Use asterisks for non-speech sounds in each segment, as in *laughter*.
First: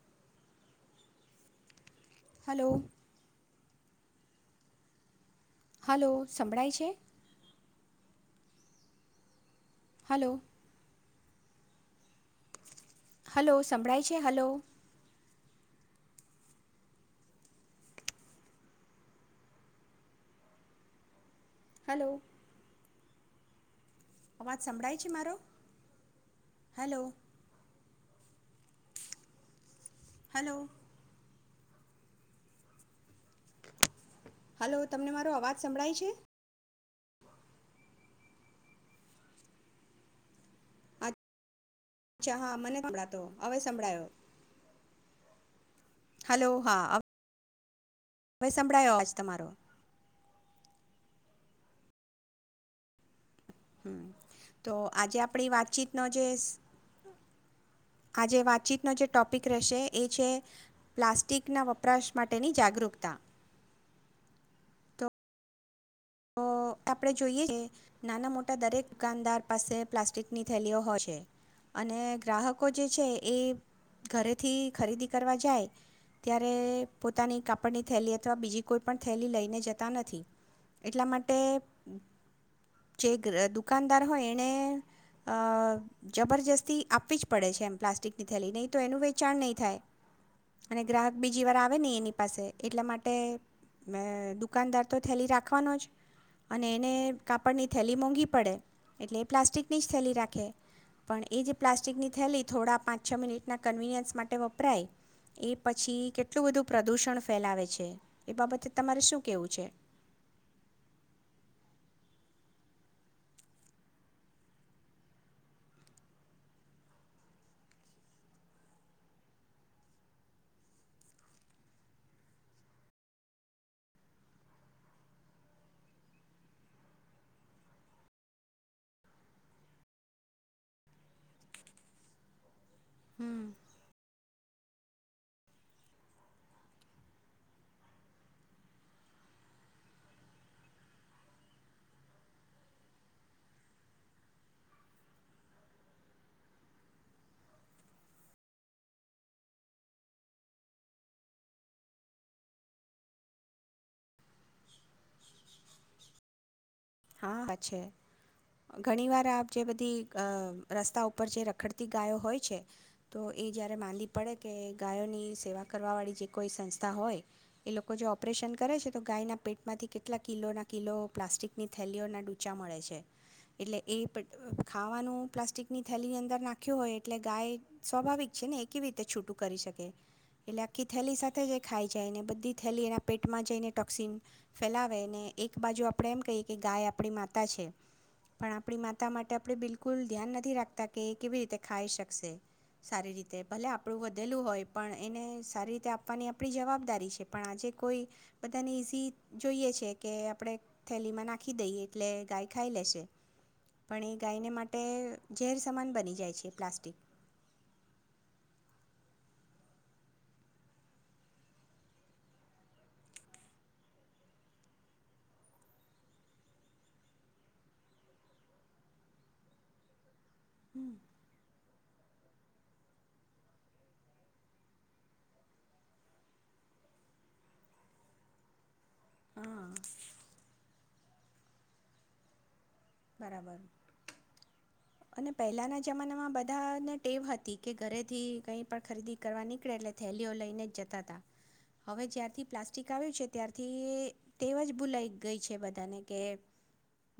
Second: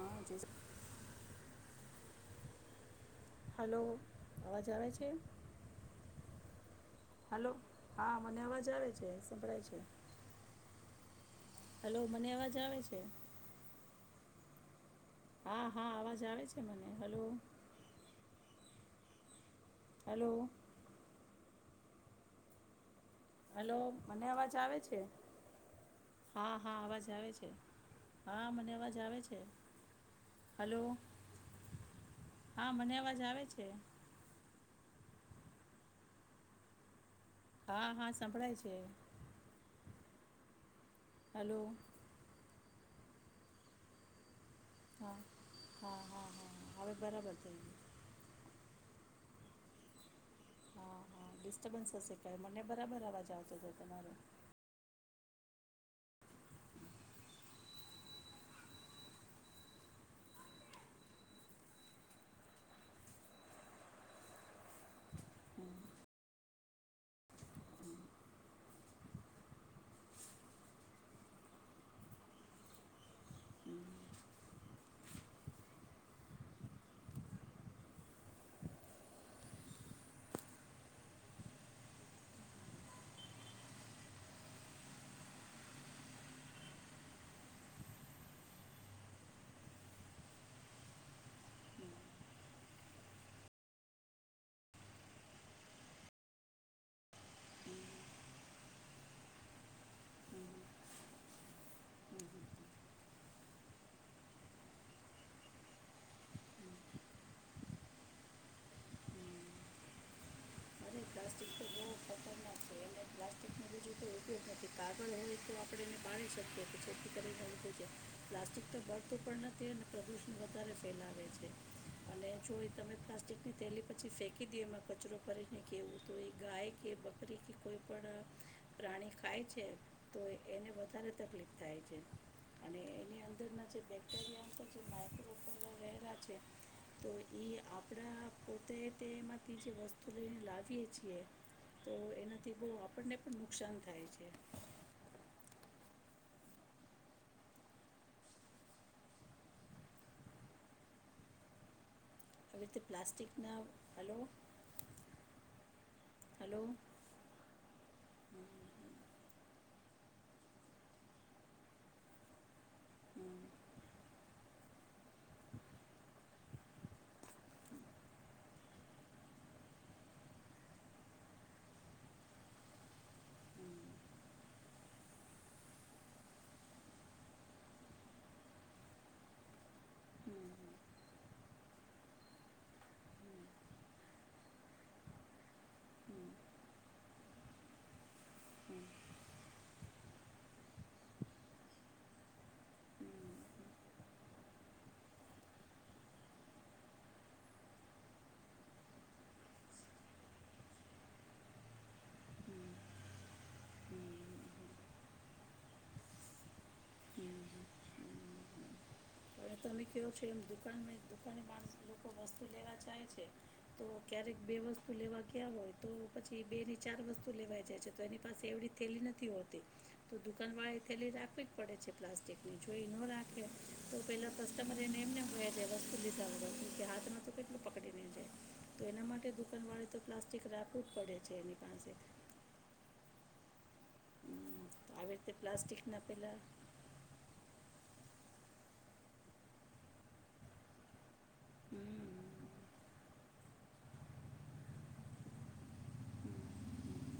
હા, જે. *inaudible* Hello. Hello, અવાજ આવે છે? હલો, સંભળાય છે? હલો, હા, મને અવાજ આવે છે. સંભળાય છે. હલો. હલો, મને અવાજ આવે છે. હલો, સંભળાય છે? હલો? હા, હા, અવાજ આવે છે મને. હલો. હેલો. હલો. હલો. મને અવાજ આવે છે. હા, હા, હલો અવાજ આવે છે. હા, મને અવાજ આવે છે. હલો. હા, મને અવાજ આવે છે. હલો, તમને મારો અવાજ સંભળાય છે? હા, હા, સંભળાય છે. હલો. અચ્છા, હા. મને હભળાતો હવે સંભળાયો. હા હા, હા, હા હવે બરાબર થઈ ગ્યું. હવે સંભળાયો અવાજ તમારો. હા, હા, ડિસ્ટર્બન્સ હશે કાય મને બરાબર અવાજ આવ હમ્મ, તો આજે આ પણી વાતચીતનો જે સ આજે વાતચીતનો જે ટોપિક રહેશે એ છે, પ્લાસ્ટિકના વપરાશ માટેની જાગૃકતા. તો આપણે જોઈએ કે નાના મોટા દરેક દુકાનદાર પાસે પ્લાસ્ટિકની થેલીઓ હોય છે. અને ગ્રાહકો જે છે એ ઘરેથી ખરીદી કરવા જાય ત્યારે પોતાની કાપડની થેલી અથવા બીજી કોઈ પણ થેલી લઈને જતા નથી. એટલા માટે જે ગ્ર દુકાનદાર હોય એણે અ જબરજસ્તી આપવી જ પડે છે એમ પ્લાસ્ટિકની થેલી, નહીં તો એનું વેચાણ નહીં થાય અને ગ્રાહક બીજી વાર આવે નહીં એની પાસે. એટલા માટે અ દુકાનદાર તો થેલી રા ખવાનો જ અને એને કાપડની થેલી મોંઘી પડે એટલે એ પ્લાસ્ટિકની જ થેલી રાખે. પણ, એ જે પ્લાસ્ટિકની થેલી થોડા પાંચ છ મિનિટના કન્વીનિયન્સ માટે વપરાય એ પછી કેટલું બધું પ્રદૂષણ ફેલાવે છે. એ બાબતે તમારે શું કહેવું હમ છે? *inaudible* પ્લાસ્ટિકનું બીજું કોઈ ઉપયોગ નથી. કાગળ હોય તો આપણે એને બાળી શકીએ કે જેથી કરીને *inaudible* પ્લાસ્ટિક તો બળતું પણ નથી અને પ્રદુષણ વધારે ફેલાવે છે. અને જોએ તમે પ્લાસ્ટિકની થેલી પછી ફેંકી દયો એમાં કચરો ભરીને કેવું, તો એ ગાય કે બકરી કે કોઈ પણ પ્રાણી ખાય છે. તો એને વધારે તકલીફ થાય છે. અને એની હમ્મ. અંદરના જે છે તો એ આપણા પોતે તેમાંથી જે વસ્તુ લઈને લાગે. આપ તો એનાથી બહ આપણને પણ નુકસાન થાય છે. આવી રીતે પ્લાસ્ટિકના હલો હલો. હા હા છે ઘણી વાર આપ. જે બધી રસ્તા ઉપર જે રખડતી ગાયો હોય છે તો એ હમ, જ્યારે માંડીદી પડે કે ગાયોની સેવા કરવાવાળી જે કોઈ સંસ્થા હોય એ લોકો જો ઓપરેશન કરે છે તો ગાયના પેટમાંથી કેટલા કિલોના કિલો પ્લાસ્ટિક. ની થેલીઓના ડૂચા મળે છે એટલે હમ, એ ખાવાનું પ્લાસ્ટિકની થેલીની અંદર નાખ્યું હોય એટલે ગાય સ્વાભાવિક છે ને એ કેવી રીતે છૂટું કરી શકે હમ, એટલે આખી થેલી સાથે જે ખાઈ જાય ને બધી થેલી એના હમ, હમ, પેટમાં જઈને ટોક્સિન ફેલાવે ને એક બાજુ આપણે હમ, હમ, એમ કહીએ. કે ગાય આપણી માતા છે પણ આપણી માતા માટે આપણે બિલકુલ ધ્યાન નથી રાખતા કે એ કેવી રીતે ખાઈ શકશે સારી રીતે ભલે આપણું વધેલું હોય પણ એને સારી રીતે આપવાની આપણી જવાબદારી છે પણ આજે કોઈ બધાને ઇઝી જોઈએ છે કે આપણે થેલીમાં નાખી. રાખી દઈએ એટલે ગાય ખાઈ લેશે પણ એ ગાયને માટે ઝેર સમાન બની જાય છે પ્લાસ્ટિક. હમ, હમ, હમ, હમ, અનેવે તમે કેવો છો એમ દુકાનમાં દુકાની માણસ લોકો વસ્તુ લેવા જાય છે તો ક્યારેક બે વસ્તુ લેવા ગયા હોય તો પછી બે ની ચાર વસ્તુ લેવા જાય છે તો એની પાસે એવડી થેલી નથી હોતી. તો દુકાન વાળા હમ થેલી રાખવી જ પડે છે. પ્લાસ્ટિકની જોઈ ન રાખે. તો પહેલાં કસ્ટમર એને એમનેમ કહે છેાય વસ્તુ લીધા કે હાથમાં તો કેટલું પકડીને જાય તો એના માટે હા દુકાનવાળે તો પ્લાસ્ટિક રાખવું જ પડે છે એની પાસે. બરાબર. હમ, તો આવી અને રીતે પહેલાના પ્લાસ્ટિકના જમાનામાં પેલા બધાને ટેવ હતી કે ઘરે. થી કઈ પણ ખરીદી કરવા નીકળે એટલે થેલીઓ લઈને જતા તા હમ, હમ, હમ, હમ, હવે હમ, હમ. જ્યારથી પ્લાસ્ટિક આવ્યું છે ત્યારથી ટેવ જ ભૂલાઈ ગઈ છે બધાને કે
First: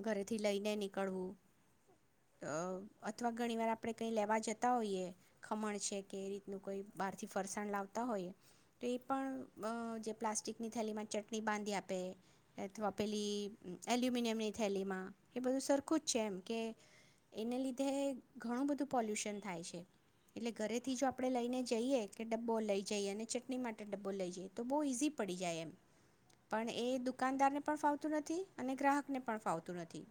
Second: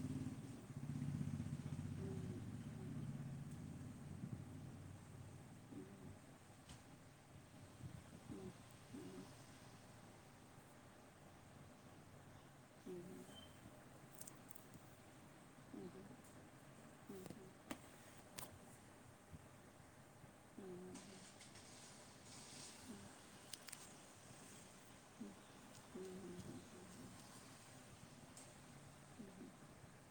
ઘરેથી લઈ. ને નીકળવું અથવા ઘણી વાર આપણે કઈ લેવા જતા હોઈએ ખમણ છે કે એ રીતનું કોઈ બહારથી ફરસાણ લાવતા હોઈએ તો એ પણ જે પ્લાસ્ટિકની થેલી માં ચટણી બાંધી આપે. અથવા પેલી. એલ્યુમિનિયમ ની થેલી માં. એ બધું સરખું જ છે એમ કે એને લીધે. ઘણું બધું પોલ્યુશન થાય છે એટલે ઘરેથી જો આપણે અમે લઈને જઈએ કે ડબ્બો લઈ જઈએ અને ચટણી માટે ડબ્બો લઈ જઈએ તો બહુ ઈઝી પડી જાય એમ પણ એ દુકાનદારને પણ ફાવતું નથી અને ગ્રાહકને પણ ફાવતું નથી.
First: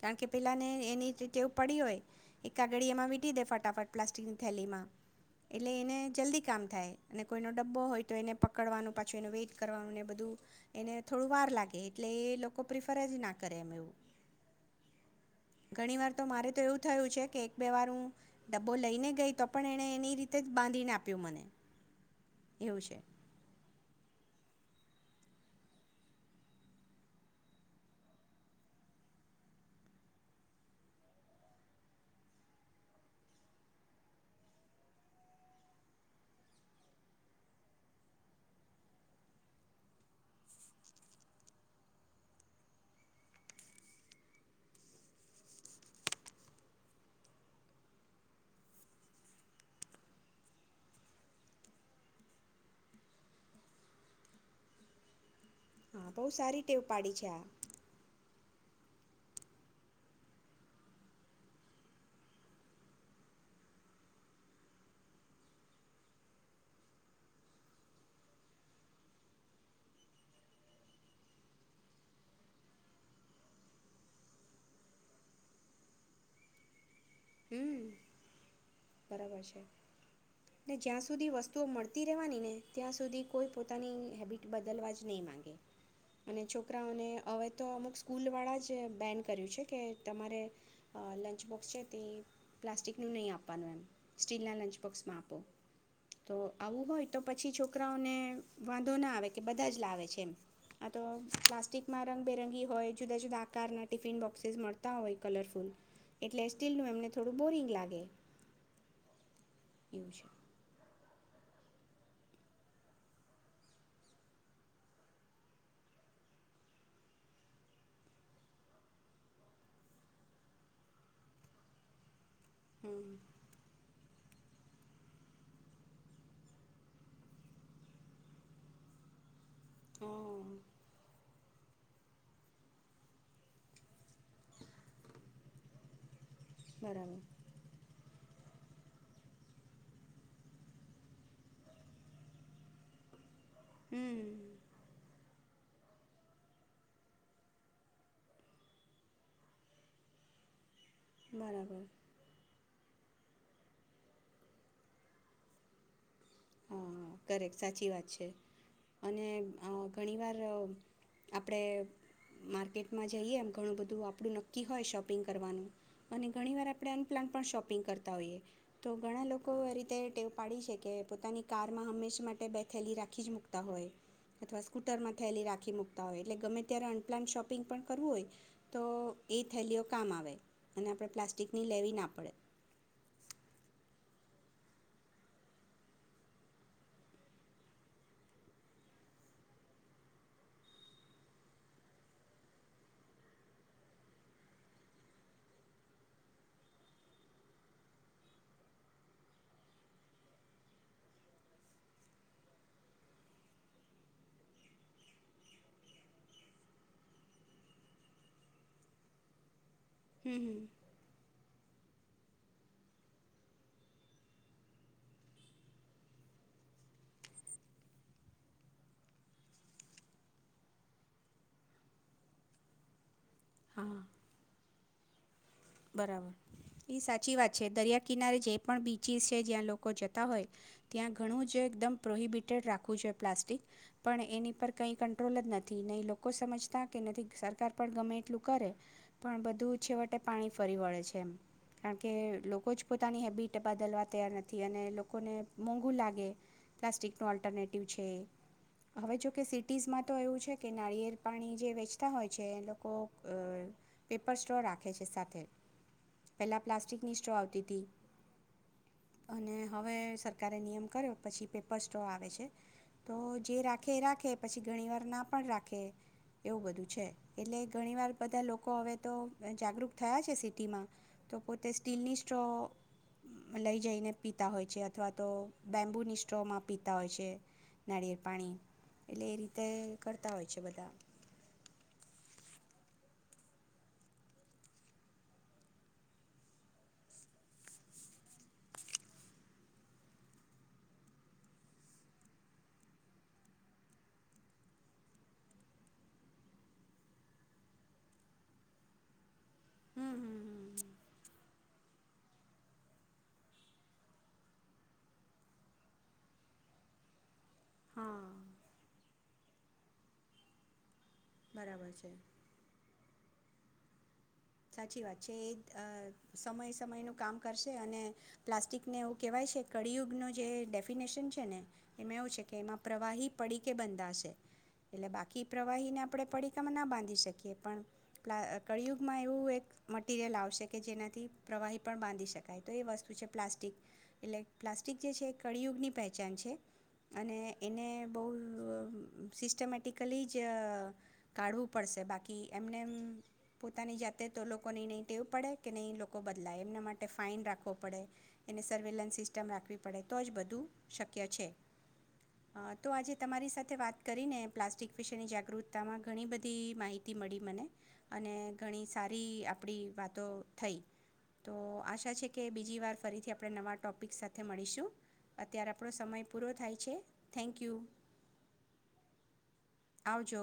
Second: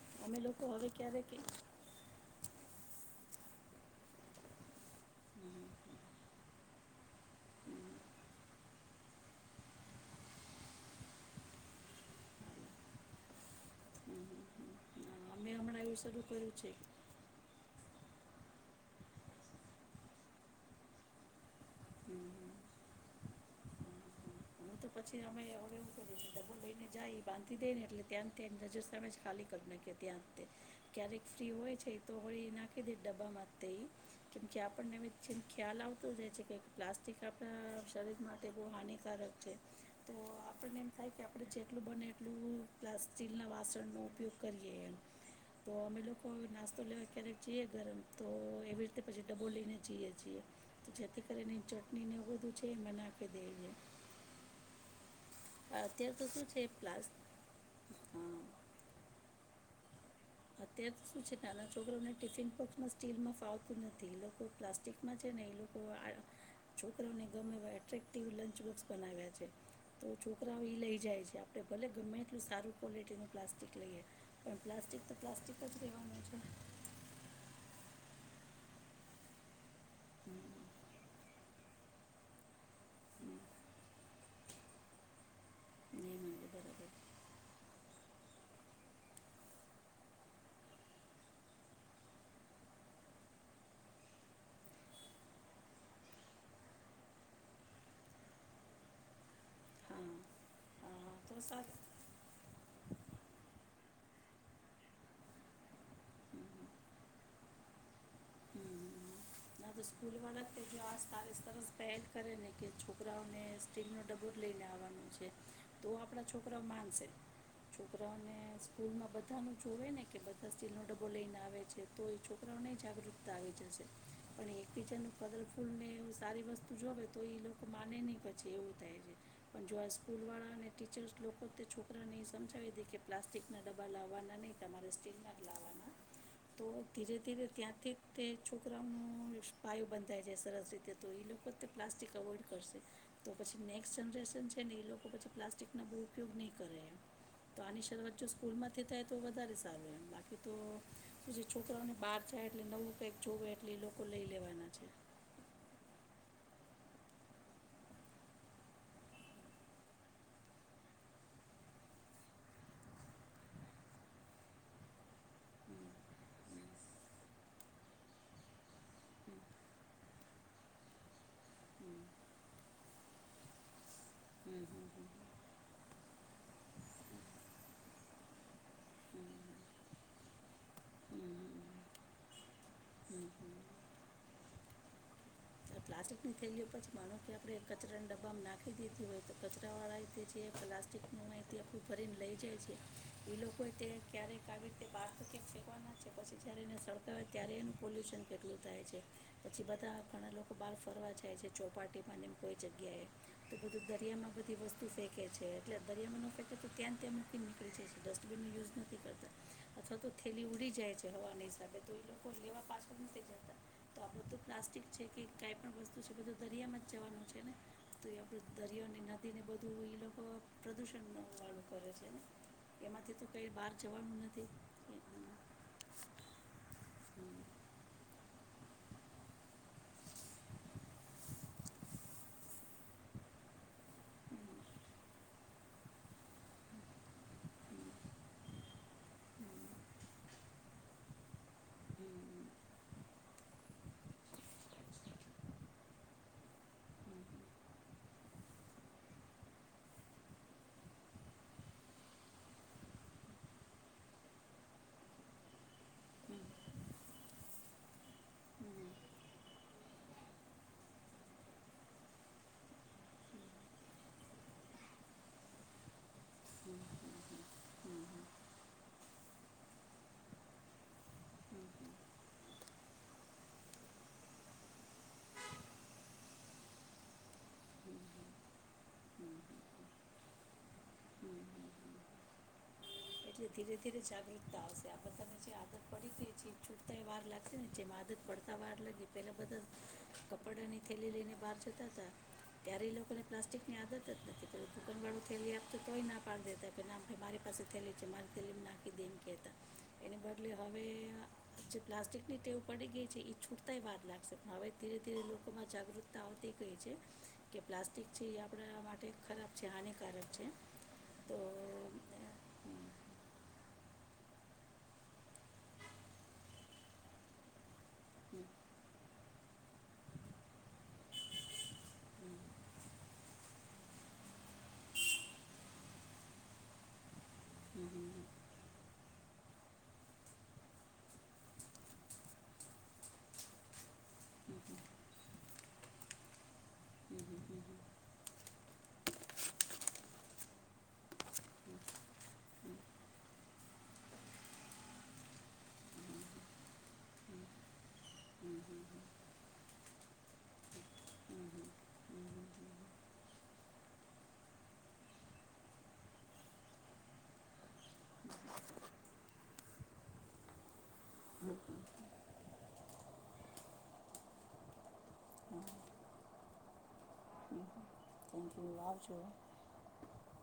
કારણ કે લોકો પેલાને હવે એની જે ક્યારેક ટેવ પડી હોય. એક કાગળીયામાં વીંટી દે ફટાફટ પ્લાસ્ટિકની થેલીમાં અમે એટલે એને જલ્દી કામ થાય અને કોઈનો ડબ્બો હોય તો એને પકડવાનું પાછું એનું વેઇટ કરવાનું એને બધું એને થોડું વાર લાગે એટલે એ લોકો પ્રિફર જ ના કરે કરે હમણાં એવું ઘણી વાર તો શરૂ મારે કર્યું તો છે એવું થયું છે કે. બેવાનું ડબ્બો લઈને ગઈ તો પણ એને એની રીતે જ બાંધીને આપ્યું મને એવું છે. હું તો પછી અમે હવે એઉ કરી કે ડબ્બો લઈને જાય બાંધી દઈ ને એટલે ત્યાં ત્યાંની નજર સામે જ ખાલી કરી નાખીએ ત્યાં તે ક્યારેક ફ્રી હોય છે એ તો હળ એ નાખી દે ડબ્બામાં તે એ કેમ કે આપણને જેમ જેમ ખ્યાલ આવતો જ રહે છે કે પ્લાસ્ટિક આપણા શરીર માટે બહુ હાનિકારક છે. તો આપણને એમ થાય કે આપણે જેટલું બને એટલું પ્લાસ્ટીલ ના વાસણનો ઉપયોગ કરીએ એમ તો અમે લોકો નાસ્તો લેવા ક્યારેક જઈએ ગરમ તો એવી રીતે પછી ડબો લઈને જઈએ છીએ તો જેથી કરીને ચટણીને એવુ બધું છે નાખી દેએ. હા અત્યારે તો બહુ શું છે સારી ટેવ પ્લાસ પાડી છે આ હા. અત્યારે તો શુ છે નાના છોકરાને ટિફિન બોક્સમાં સ્ટીલમાં ફાવતું નથી એ લોકો પ્લાસ્ટિકમાં છે ને એ લોકો છોકરાને ગમે એટ્રેક્ટિવ લંચ બોક્સ બનાવ્યા છે તો છોકરાઓ એ લઈ જાય છે આપણે ભલે ગમે એટલું સારું ક્વોલિટીનું પ્લાસ્ટિક લઈએ પણ પ્લાસ્ટિક પ્લાસ્ટિક જ રહેવાનું છે. હમ. બરાબર છે હમ, ને જ્યાં સુધી વસ્તુઓ મળતી રહેવાની ને ત્યાં સુધી હમ. કોઈ પોતાની હેબિટ બદલવા જ નહી માંગે નહીં અને મળે બરાબર છોકરાઓને હવે તો અમુક સ્કૂલ વાળા જ બેન કર્યું છે કે તમારે લંચ બોક્સ છે તે પ્લાસ્ટિક નું નહી આપ આપવાનું એમ સ્ટીલના લંચ બોક્સમાં આપો તો આવું હોય તો પછી છોકરાઓને વાંધો ના આવે કે બધા જ લાવે હા છે એમ આ તો હા સારું પ્લાસ્ટિકમાં રંગબેરંગી હોય જુદા જુદા આકાર નથી. ટિફિન બોક્સેસ મળતા હોય કલરફુલ હમ, એટલે હમ. સ્ટીલનું એમને થોડું બોરિંગ લાગે. હમ ના તો એવું સ્કૂલ છે વાન ગ સારીસ સરસ પહેન કરે ને કે છોકરાઓને સ્ટીલનો ડબ્બો લઈને આવવાનો છે તો આપણા છોકરાઓ માનશે છોકરાઓને સ્કૂલમાં બધાનું જોવે ને કે બધા સ્ટીલનો ડબ્બો લઈને આવે છે તો એ છોકરા ની હમ જાગૃતતા આવી જશે. પણ એક કીચન કલર ફૂલને એવ સારી વસ્તુ જોવે તો એ લોકો માને નહ પછી એવું થાય છે. પણ જો આ સ્કૂલ વાળા અને ટીચર્સ લોકો મને એ સમજાવી દી કે પ્લાસ્ટિકના ડબ્બા લાવવાના નહીં તમારે સ્ટીલના લાવવાના. તો હ ધીરે બરાબર ધીરે ત્યાંથી તે છોકરા પાયુ બંધાય છેાય સરસ રીતે તો એ લોકો તે પ્લાસ્ટિક અવોઈડ કરશે. તો પછી નેક્સ્ટ હમ જનરેશન છે ને એ લોકો પછી પ્લાસ્ટિકનો બહુ ઉપયોગ નહીં કરે તો આની શરૂઆત જો સ્કૂલમાંથી થાય તો વધારે સારું એમ બાકી તો પછી બરાબર છોકરાઓને બહાર જાય એટલે નવું એકચું આટલી લોકો લઈ લેવાના છે. હા કરેક સાચી વાત છે અને અ ઘણીવાર આપણે માર્કેટમાં જઈએ એમ ઘણું બધું આપણું નક્કી હોય શોપિંગ કરવાનું હમ અને ઘણીવાર આપણે અનપ્લાન પણ શોપિંગ કરતા હોઈએ તો ઘણા લોકો એ રીતે ટેવ પાડી છે કે પોતાની હમ કારમાં હંમેશા માટે બે થેેલી રાખી જ મુૂકતા હોય અથવા હમ હમ હમ હમ હમ હમ સ્કૂટરમાં થેલી રાખ નાખી મૂકતા હોય એટલે ગમે ત્યારે અનપ્લાઇન શોપિંગ પણ કરવું હોય તો એ થેલીઓ કામ આવે અને આપણે પ્લાસ્ટિકની લેવી ના પડે. હમ્મ, હમ્મ. પ્લાસ્ટિકની થેલીઓ પછી માનું કે આપણે કચરાને ડબ્બામાં નાખી દીધી હોય તો કચરાવાળાએ તે જે પ્લાસ્ટિકનું અહીથી આપણું ભરીને લઈ જાય છે એ લોકોએ તે ક્યારેક આવી રીતે બહાર તો ક્યાંક ફેકવાના છે પછી જ્યારે એને સળગા હોય ત્યારે એનું પોલ્યુશન કેટલું થાય છે પછી બધા ઘણા લોક બાર ફરવા જાય છે ચોપાટીમાં એમ કોઈ જગ્યાએ તો બધું દરિયામાં બધી વસ્તુ ફેંકે છે એટલે દરિયામાં ન ફેંકે તો ત્યાં ત્યાં મૂકી નીકળી જાય છે. ડસ્ટબિનનો યુઝ નથી કરતા અથવા તો હમ થેલી હમ ઉડી જાય છે હવાની ત તો એ લોકો લેવા પાછળ નથી જતા તો આપણું તો પ્લાસ્ટિક છે કે કાંઈ પણ વસ્તુ છે બધું દરિયામાં જ જવાનું છે ને તો એ આપું દરિયાને નદીને બધું એ લોકો પ્રદૂષણનું વાળું વાળું કરે છે ને એમાંથી તો કઈ બહાર હા જવાનું નથી. હમ, હમ, હમ, હમ, બરાબર, ઈ સાચી વાત છે. દરિયા કિનારે જે પણ બીચિસ છે જ્યાં લોકો જતા હોય ત્યાં ઘણું જો એકદમ પ્રોહિબિટેડ રાખવું જોઈએ, પ્લાસ્ટિક પણ હમ, હમ, હમ, એની પર કઈ કંટ્રોલ જ નથી, નહી લોકો સમજતા કે નથી સરકાર પણ ગમે એટલું કરે પણ બધું છેવટે પાણી ફરી વળે છે એમ કારણ કે લોકો જ પોતાની હેબિટ બદલવા તૈયાર નથી અને લોકોને મોંઘું લાગે પ્લાસ્ટિકનો ઓલ્ટરનેટિવ છે એ હવે જોકે સિટીઝમાં તો એવું છે કે નાળિયેર પાણી જે વેચતા હોય છે એ લોકો અ પેપર સ્ટ્રો રા ખે છે સાથે પહેલા પ્લાસ્ટિકની સ્ટ્રો આવતી તી અને હવે સરકારે નિયમ કર્યો પછી પેપર સ્ટ્રો આવે છે તો જે રાખે એ રાખે પછી ઘણી વાર ના પણ રાખે એવું હમ, હમ, હમ, હમ, હમ, બધું છે. એટલે હમ, ઘણીવાર બધા લોકો હવે તો જાગૃત થયા છે સિટીમાં તો પોતે હમ, સ્ટીલની સ્ટ્રો અ લઈ જઈને પીતા હોય છે અથવા તો બેૅમ્બુની સ્ટ્રોમાં પીતા હોય છે નારિયેળ પાણી એટલે હમ, એ રીતે કરતા હોય છે બધા. હમ, હમ, હમ, એટલે ધીરે ધીરે જાગૃતતા આવશે આ બધાને જે આદત પડી તી જે છૂટતા વાર લાગશે ને જેમ આદત પડતા વાર લાગી પેલા બધા કપડા ની થેલી લઈને બહાર જતા હતા ત્યારે લોકોને પ્લાસ્ટિક ની આદત જ નથી. પર દુકાન વાળું થેલી આપતું તોય ના પાડી દેતા કે નાાઈ મારી પાસે થેલી જે માર થેલીમાં ખી દે એમ કેતા. એને હમ હમ બદલે હમ હવે જે પ્લાસ્ટિક ની ટેવ પડી ગઈ છે એ છૂટતાય વાર લાગશે પણ હવે ધીરે ધીરે લોકોમાં જાગૃતતા આવતી ગઈ છે. કે પ્લાસ્ટિક છે હા એ આપણા માટે ખરાબ છે હાનિકારક છે. તો બરાબર છે. અમ, સાચી વાત છે એત સમય સમય નું કામ કરશે. અને થેન્ક યુ પ્લાસ્ટિકને કહેવાય છે કળિયુગનું જે ડેફિનેશન છે ને એમાં એવું છે કે એમાં પ્રવાહી પડીકે બંધાશે એટલે બાકી પ્રવાહીને આપણે પડીકામાં ના બાંધી શકીએ પણ કળિયુગમાં એ વું એક મટિરિયલ આવશે કે જેનાથી પ્રવાહી પણ બાંધી શકાય તો એ વસ્તુ છે પ્લાસ્ટિક એટલે પ્લાસ્ટિક જે છે એ કળિયુગની પહેચાન છે અને એને બહુ સિસ્ટમેટિકલી જ કાઢવું પડશે બાકી એમને પોતાની જાત તે તો લોકોને નહીં ટેવ પડે કે નહીં એ લોકો બદલાય એમના માટે ફાઇન રાખવો પડે. એને સર્વેલન્સ સિસ્ટમ રાખવી. પડે તો જ બધું શક્ય છે અ તો આજે તમારી સાથ. તે વાત કરીને પ્લાસ્ટિક વિશેની જાગૃતતામાં ઘણી બધી માહિતી મળી મને અને ઘણી સારી આપણી વાતો થઈ. તો આશા છે કે બીજી વાર ફરીથી આપ આપણે નવા ટોપિક સાથે મળીશું. અત્યારે આપણો સમય પૂરો થાય છે. થેન્ક યુ *inaudible* આવજો.